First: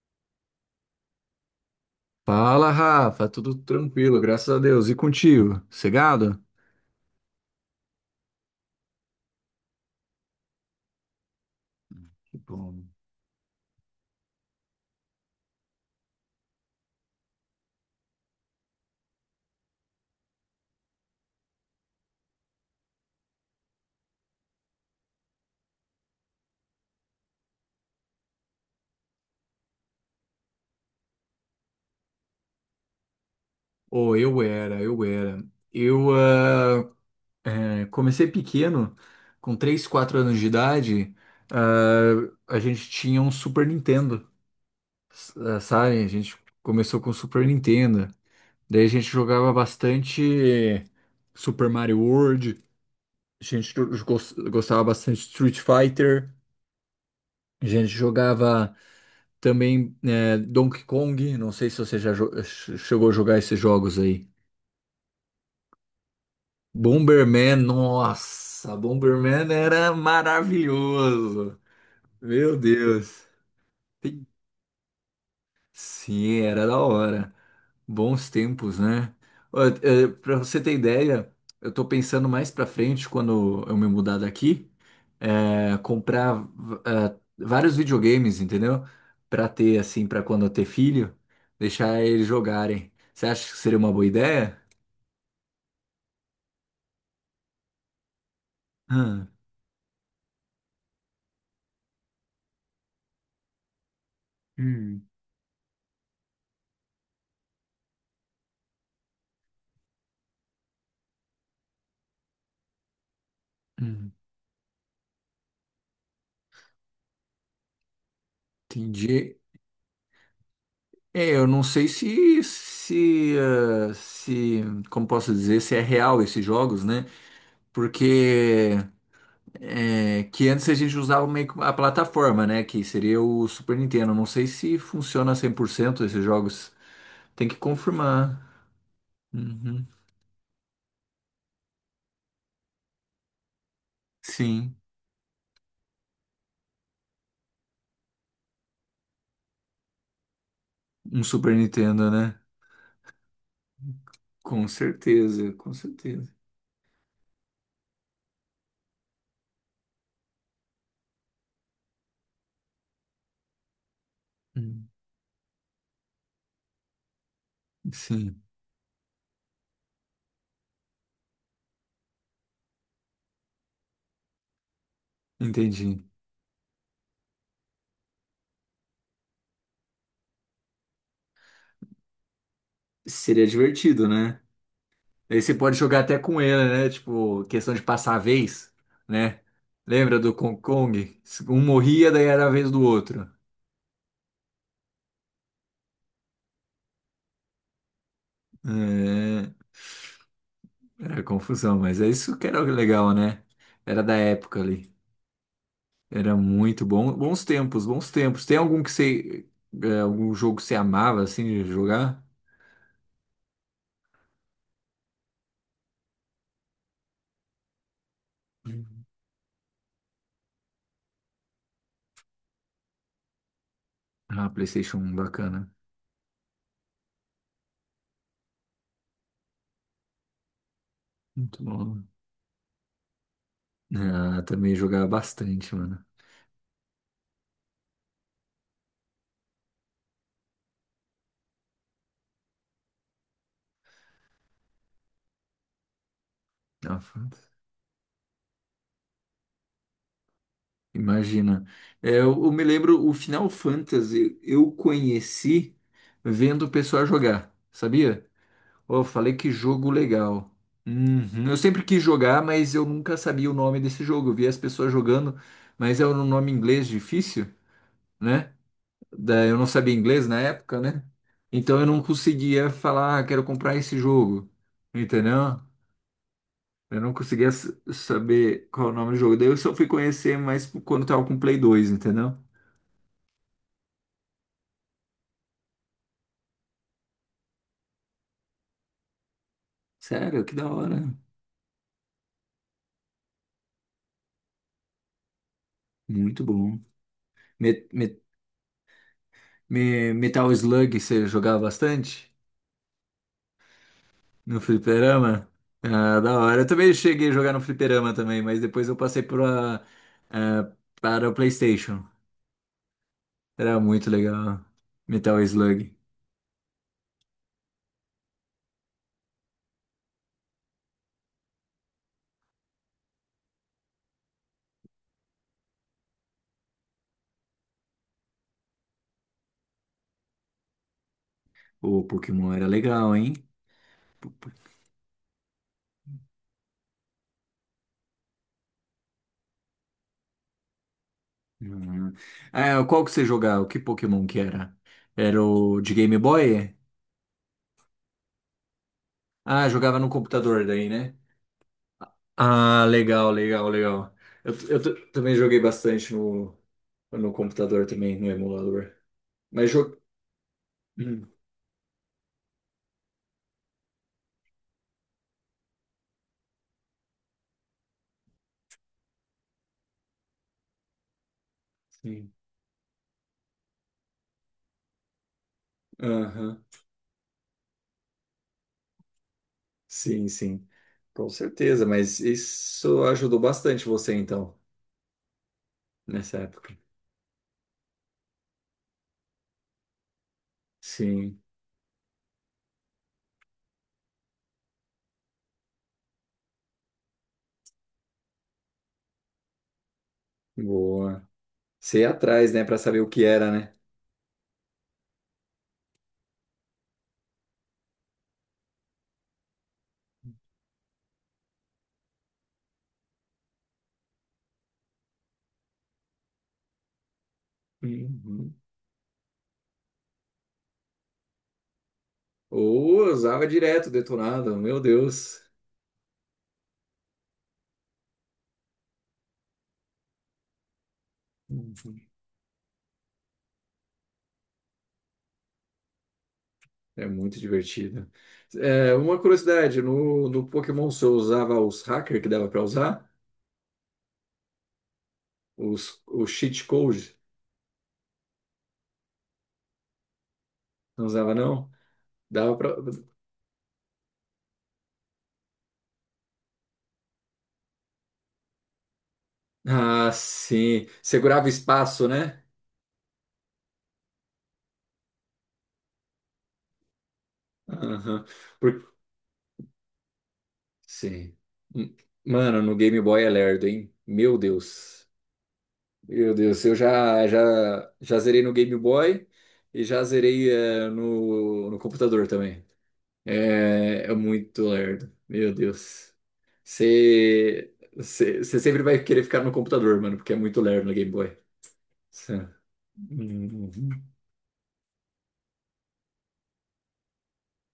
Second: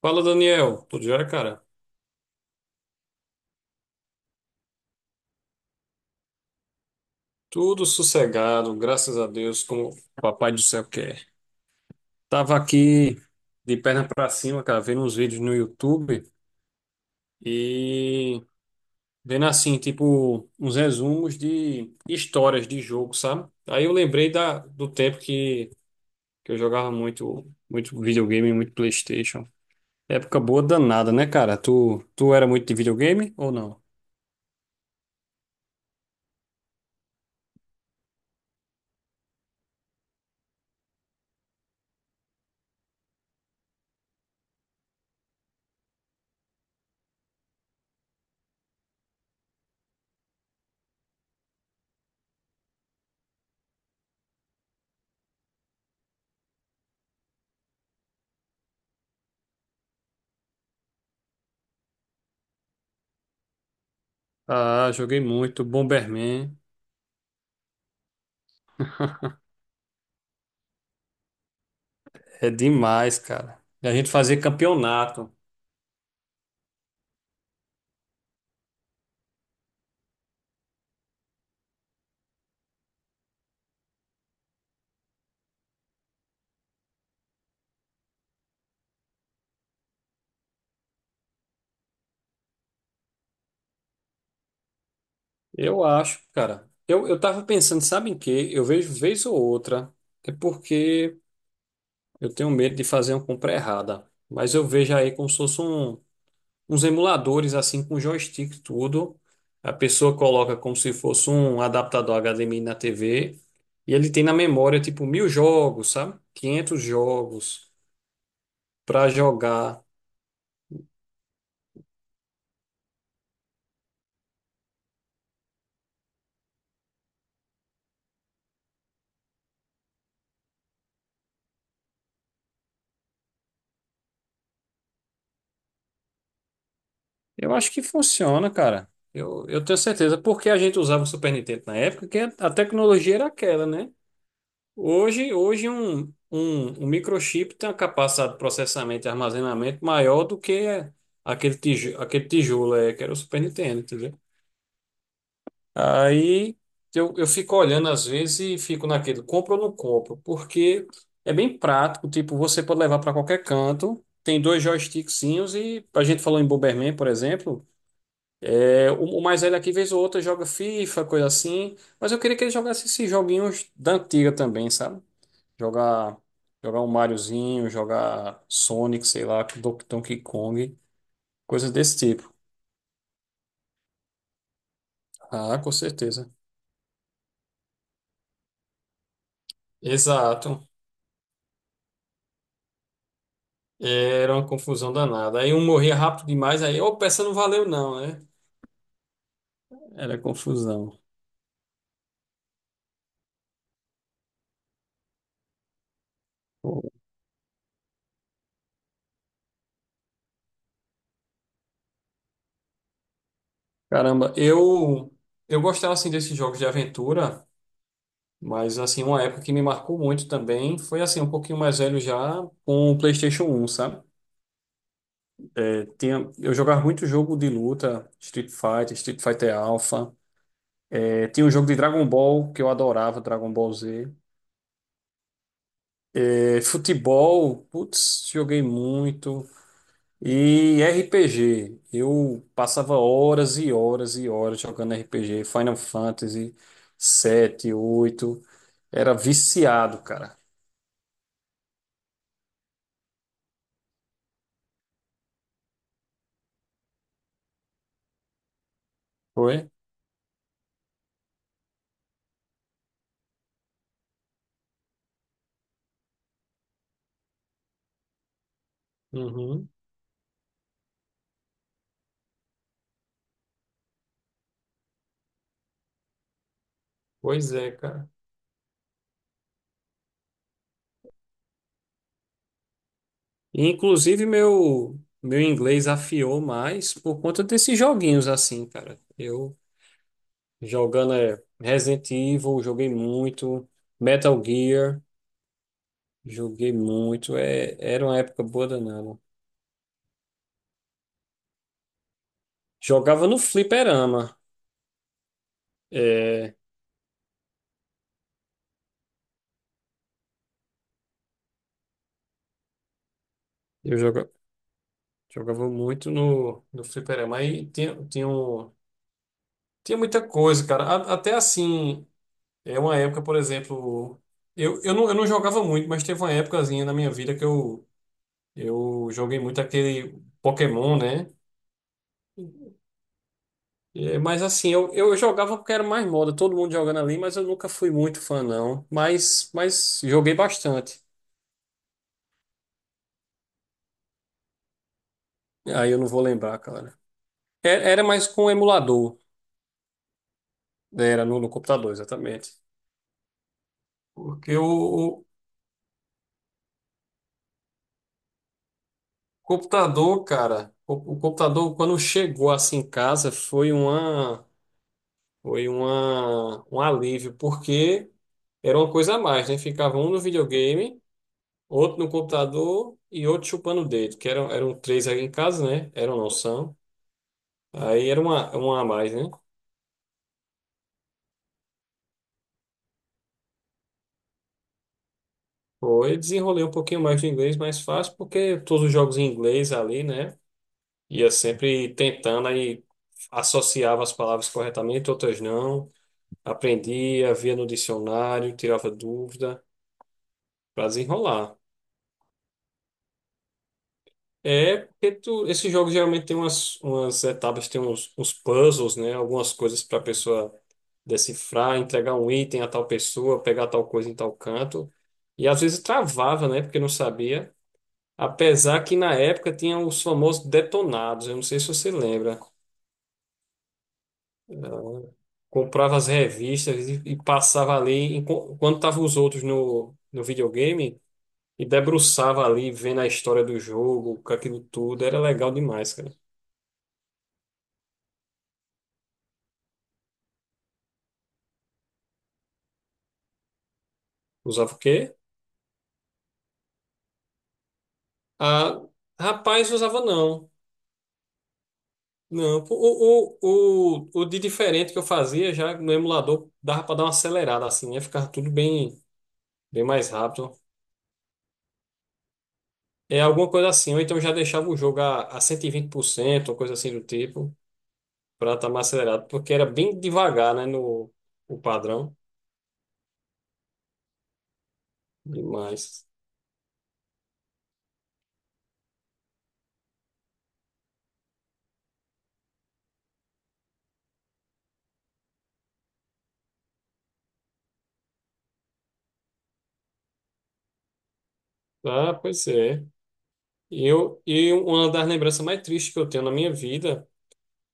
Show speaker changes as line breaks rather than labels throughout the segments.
Fala, Daniel. Tudo jóia, cara?
Fala, Rafa, tudo tranquilo, graças a Deus. E contigo? Cegado?
Tudo sossegado, graças a Deus, como o papai do céu quer.
Que
Tava
bom.
aqui de perna pra cima, cara, vendo uns vídeos no YouTube e vendo assim, tipo, uns resumos de histórias de jogo, sabe? Aí eu lembrei do tempo que eu jogava muito, muito videogame, muito PlayStation. Época boa danada, né, cara? Tu era muito de videogame ou não?
Oh, eu era, eu era. Eu ah, comecei pequeno, com 3, 4 anos de idade, a gente tinha um Super Nintendo, sabe? A gente começou com o Super Nintendo. Daí a gente jogava bastante Super Mario World, a gente go- gostava bastante de Street Fighter, a gente jogava. Também Donkey Kong, não sei se você já chegou a jogar esses jogos aí.
Ah, joguei muito, Bomberman.
Bomberman, nossa, Bomberman era maravilhoso.
É
Meu
demais,
Deus.
cara. E a gente
Tem-
fazer campeonato.
Sim, era da hora. Bons tempos, né? Para você ter ideia, eu tô pensando mais pra frente, quando eu me mudar daqui, comprar vários videogames, entendeu? Pra ter, assim, pra quando eu ter filho, deixar eles jogarem. Você acha que seria uma boa ideia?
Eu acho, cara. Eu tava pensando, sabe em quê? Eu vejo vez
Ah.
ou outra. É porque eu tenho medo de fazer uma compra errada. Mas eu vejo
Hum.
aí como se fosse uns emuladores, assim, com joystick e tudo. A pessoa coloca como se fosse um adaptador HDMI na TV. E ele
Hum,
tem na memória, tipo, 1.000 jogos, sabe? 500 jogos pra
entendi.
jogar.
É, eu não sei se, como posso dizer, se é real esses jogos, né? Porque é, que antes a gente usava meio que a plataforma, né? Que seria o Super Nintendo. Não sei se funciona 100% esses jogos. Tem
Eu
que
acho que
confirmar.
funciona, cara. Eu tenho
Uhum.
certeza, porque a gente usava o Super Nintendo na época, que a tecnologia era aquela, né?
Sim,
Hoje, um microchip tem uma capacidade de processamento e armazenamento maior do que
um Super Nintendo,
aquele
né?
tijolo que era o Super Nintendo, entendeu?
Com certeza, com certeza.
Aí eu fico olhando às vezes e fico naquele, compro ou não compro, porque é bem prático, tipo, você pode levar para qualquer canto, tem dois
Hum.
joystickzinhos e a gente falou em Bomberman, por exemplo.
Sim,
O mais velho aqui, vez ou outra, joga FIFA, coisa assim. Mas eu queria que ele jogasse esses joguinhos da antiga também, sabe?
entendi.
Jogar, jogar um Mariozinho, jogar Sonic, sei lá, Donkey Kong, coisas desse tipo.
Seria divertido, né? Aí você
Ah, com
pode jogar até
certeza.
com ele, né? Tipo, questão de passar a vez, né? Lembra do Kong
Exato.
Kong? Um morria, daí era a vez do outro.
Era uma confusão danada. Aí um morria rápido demais, aí, opa, essa não valeu não, né?
É,
Era confusão.
era confusão, mas é isso que era o legal, né? Era da época ali. Era muito bom. Bons tempos, bons tempos. Tem algum que você. Algum jogo que você amava assim de jogar?
Caramba, eu gostava assim desses jogos de aventura. Mas, assim, uma época que me marcou muito também foi, assim, um pouquinho mais velho já com o PlayStation 1 sabe?
Ah, PlayStation 1, bacana.
Eu jogava muito jogo de luta, Street Fighter, Street Fighter Alpha. Tinha um
Muito
jogo de
bom.
Dragon Ball que eu adorava, Dragon Ball Z.
Ah, também jogava bastante, mano.
Futebol, putz, joguei muito. E RPG, eu passava horas e horas e horas jogando RPG, Final Fantasy
Ah, fant-
7 8. Era viciado, cara.
Imagina. É, eu me lembro o Final Fantasy, eu conheci vendo o pessoal jogar, sabia? Pô, falei que
Foi?
jogo legal. Uhum. Eu sempre quis jogar, mas eu nunca sabia o nome desse jogo. Eu via as pessoas jogando, mas é um nome em inglês difícil, né? Eu não
Uhum.
sabia inglês na época, né? Então eu não conseguia falar, ah, quero comprar esse jogo, entendeu? Eu não conseguia
Pois é, cara.
saber qual é o nome do jogo. Daí eu só fui conhecer mais quando tava com o Play 2, entendeu?
E, inclusive, meu inglês afiou mais por conta desses joguinhos assim, cara. Eu
Sério, que da hora.
jogando Resident Evil, joguei muito, Metal Gear,
Muito
joguei
bom.
muito. É,
Me-
era uma
me-
época boa danada.
Metal Slug, você jogava bastante?
Jogava no fliperama.
No fliperama? Ah, da
É,
hora. Eu também cheguei a jogar no fliperama também, mas depois eu passei ah, para o PlayStation. Era
eu
muito
joga,
legal. Metal
jogava
Slug.
muito no fliperama. Aí tinha muita coisa, cara. Até assim, é uma época, por exemplo. Não, eu não jogava muito, mas teve uma épocazinha na minha vida que eu joguei muito aquele Pokémon, né?
O Pokémon era legal, hein?
É,
Po-
mas
po-
assim, eu jogava porque era mais moda, todo mundo jogando ali, mas eu nunca fui muito fã, não. Mas joguei bastante.
Uhum. Ah, qual que você jogava? Que Pokémon que era? Era o
Aí
de
eu não
Game
vou lembrar,
Boy?
cara. Era mais com emulador,
Ah, jogava no computador daí,
né?
né?
Era no computador, exatamente.
Ah, legal, legal, legal.
Porque
Também joguei bastante no computador também, no emulador. Mas jo...
o
Hum,
computador, quando chegou assim em casa, foi um alívio, porque era uma coisa a mais, né? Ficava um no videogame, outro no
sim.
computador e outro chupando o dedo, que eram três aí em casa, né? Eram, não
Aham.
são. Aí era uma a mais, né?
Sim, sim, com certeza, mas isso ajudou bastante você então,
Foi,
nessa
desenrolei um
época.
pouquinho mais de inglês, mais fácil, porque todos os jogos em inglês ali, né? Ia
Sim,
sempre tentando, aí associava as palavras corretamente, outras não. Aprendia, via no dicionário, tirava dúvida, para
boa.
desenrolar.
Você ia atrás, né? Pra saber o que era, né?
É, porque tu, esses jogos geralmente tem umas etapas, tem uns puzzles, né? Algumas coisas para a pessoa decifrar, entregar um item a tal pessoa, pegar tal coisa em tal canto. E às vezes travava, né? Porque não sabia.
Uhum.
Apesar que na época tinha os famosos detonados, eu não sei se você lembra.
Ou eu usava direto detonado, meu Deus.
Comprava as revistas e passava ali, quando estavam os outros no videogame, e
Uhum.
debruçava ali, vendo a história do jogo, com aquilo tudo. Era legal demais, cara.
É muito divertido. É, uma curiosidade, no Pokémon você usava os hackers que dava pra usar?
Usava o quê?
Os, o cheat code?
Ah, rapaz, usava não.
Não usava não? Dava
Não,
pra...
o de diferente que eu fazia já no emulador dava para dar uma acelerada assim, né? Ficava tudo bem, bem mais
Ah,
rápido.
sim. Segurava espaço, né?
É alguma coisa assim, ou então já deixava o jogo a 120%, ou coisa assim do tipo,
Aham.
para estar mais acelerado, porque era bem devagar, né? No
Sim.
o
M-
padrão
Mano, no Game Boy é lerdo, hein? Meu Deus.
demais.
Meu Deus, eu já zerei no Game Boy e já zerei no computador também. É, é muito lerdo. Meu Deus. Você você sempre vai querer ficar no computador, mano, porque é muito lerdo no Game Boy.
Ah,
Cê-
pois é.
Uhum.
E uma das lembranças mais tristes que eu tenho na minha vida,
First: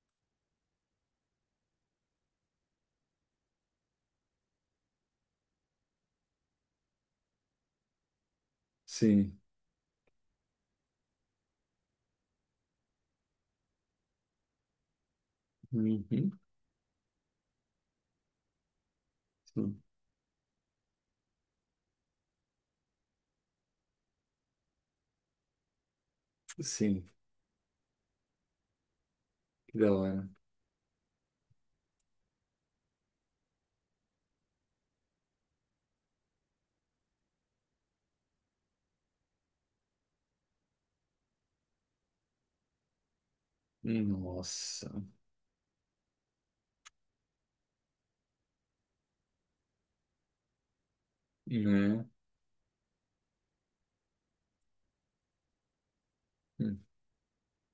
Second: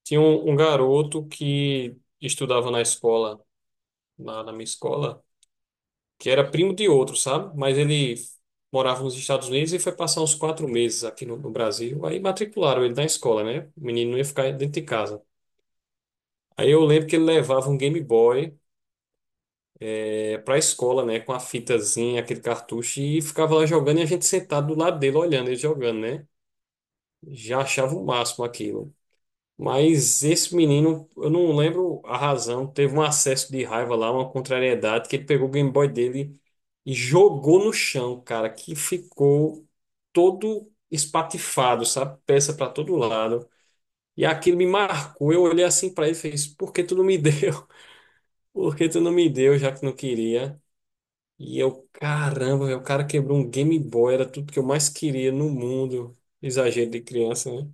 tinha um garoto que estudava na escola, lá na minha escola, que era primo de outro, sabe? Mas ele morava nos
Sim.
Estados Unidos e foi passar uns 4 meses aqui no Brasil. Aí matricularam ele na escola, né? O menino não ia ficar dentro de casa.
Uhum.
Aí eu lembro que ele levava um Game Boy
Sim.
pra escola, né? Com a fitazinha, aquele cartucho, e ficava lá jogando e a gente sentado do lado dele olhando ele jogando, né?
Sim.
Já achava o máximo aquilo.
Que da
Mas
hora.
esse menino, eu não lembro a razão, teve um acesso de raiva lá, uma contrariedade, que ele pegou o Game Boy dele e jogou no chão, cara, que ficou todo espatifado, sabe? Peça para todo lado. E aquilo me
Nossa.
marcou. Eu olhei assim para ele e fez: Por que tu não me deu? Por que tu não me deu, já que não queria? E eu, caramba, velho, o cara quebrou um Game Boy, era tudo que eu mais queria no mundo.
Né?
Exagero de criança, né?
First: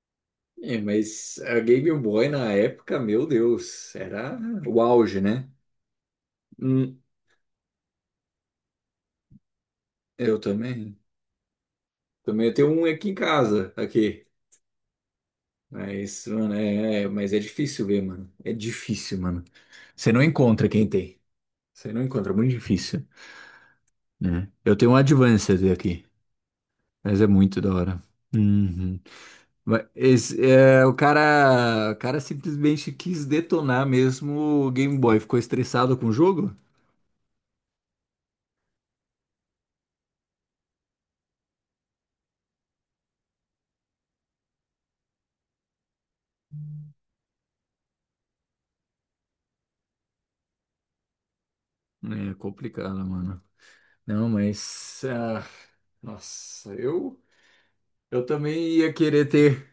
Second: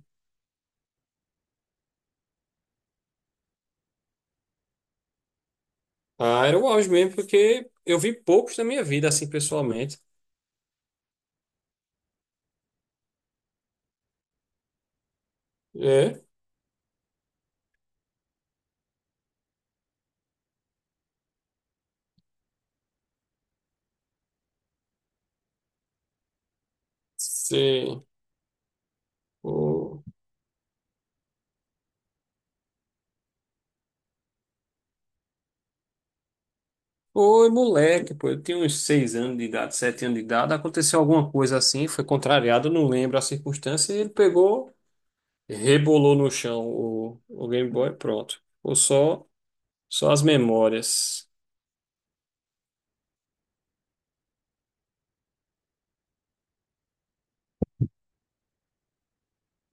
É, mas a Game Boy na época, meu Deus, era o auge, né?
Ah, era o auge
Hum,
mesmo, porque eu vi poucos na minha vida, assim, pessoalmente.
eu também. Também eu tenho um aqui em casa, aqui.
É,
Mas, mano, mas é difícil ver, mano. É difícil, mano. Você não encontra quem tem. Você não encontra, é muito difícil, né? Eu tenho um Advanced aqui, mas é muito da hora.
sim.
Uhum. Mas
Ô,
esse, é, o cara simplesmente quis detonar mesmo o Game Boy. Ficou estressado com o jogo?
Oi, moleque, pô, eu tinha uns 6 anos de idade, 7 anos de idade, aconteceu alguma coisa assim, foi contrariado, não lembro a circunstância, e ele pegou, rebolou no chão o Game Boy, pronto. Ou só as memórias.
É complicado, mano. Não, mas. Ah, nossa, eu. Eu também ia querer ter,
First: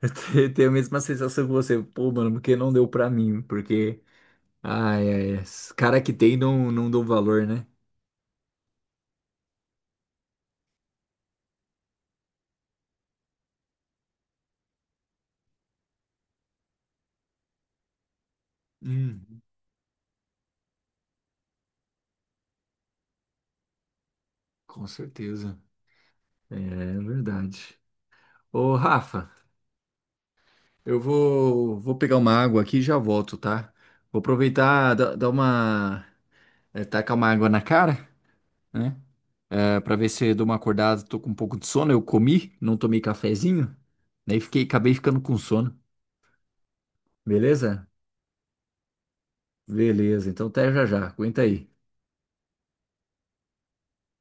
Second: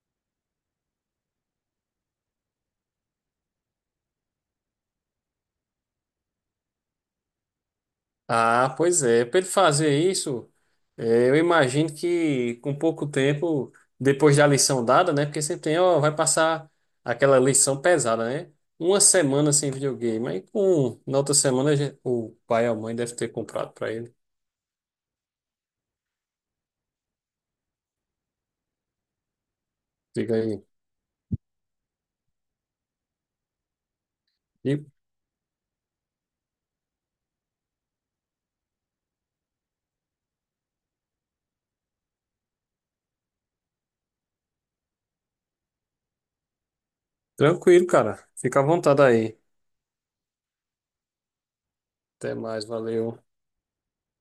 ter a mesma sensação que você. Pô, mano, porque não deu pra mim? Porque. Ai, ai, esses cara que tem não, não dão valor, né?
Ah, pois é. Para ele fazer isso, eu imagino que com pouco tempo, depois da lição dada, né? Porque sempre tem, ó, vai passar aquela lição pesada, né? Uma
Hum,
semana sem videogame. Na outra semana o pai ou a mãe deve ter comprado para ele.
com certeza. É verdade. Ô, Rafa,
Diga aí.
eu vou pegar uma água aqui e já volto, tá? Vou
E
aproveitar, dar uma. Tacar uma água na cara, né? É, pra ver se eu dou uma acordada, tô com um pouco de sono. Eu comi, não tomei cafezinho, daí fiquei, acabei ficando com sono.
tranquilo,
Beleza?
cara. Fica à vontade aí.
Beleza, então até já já. Aguenta aí.
Até mais, valeu.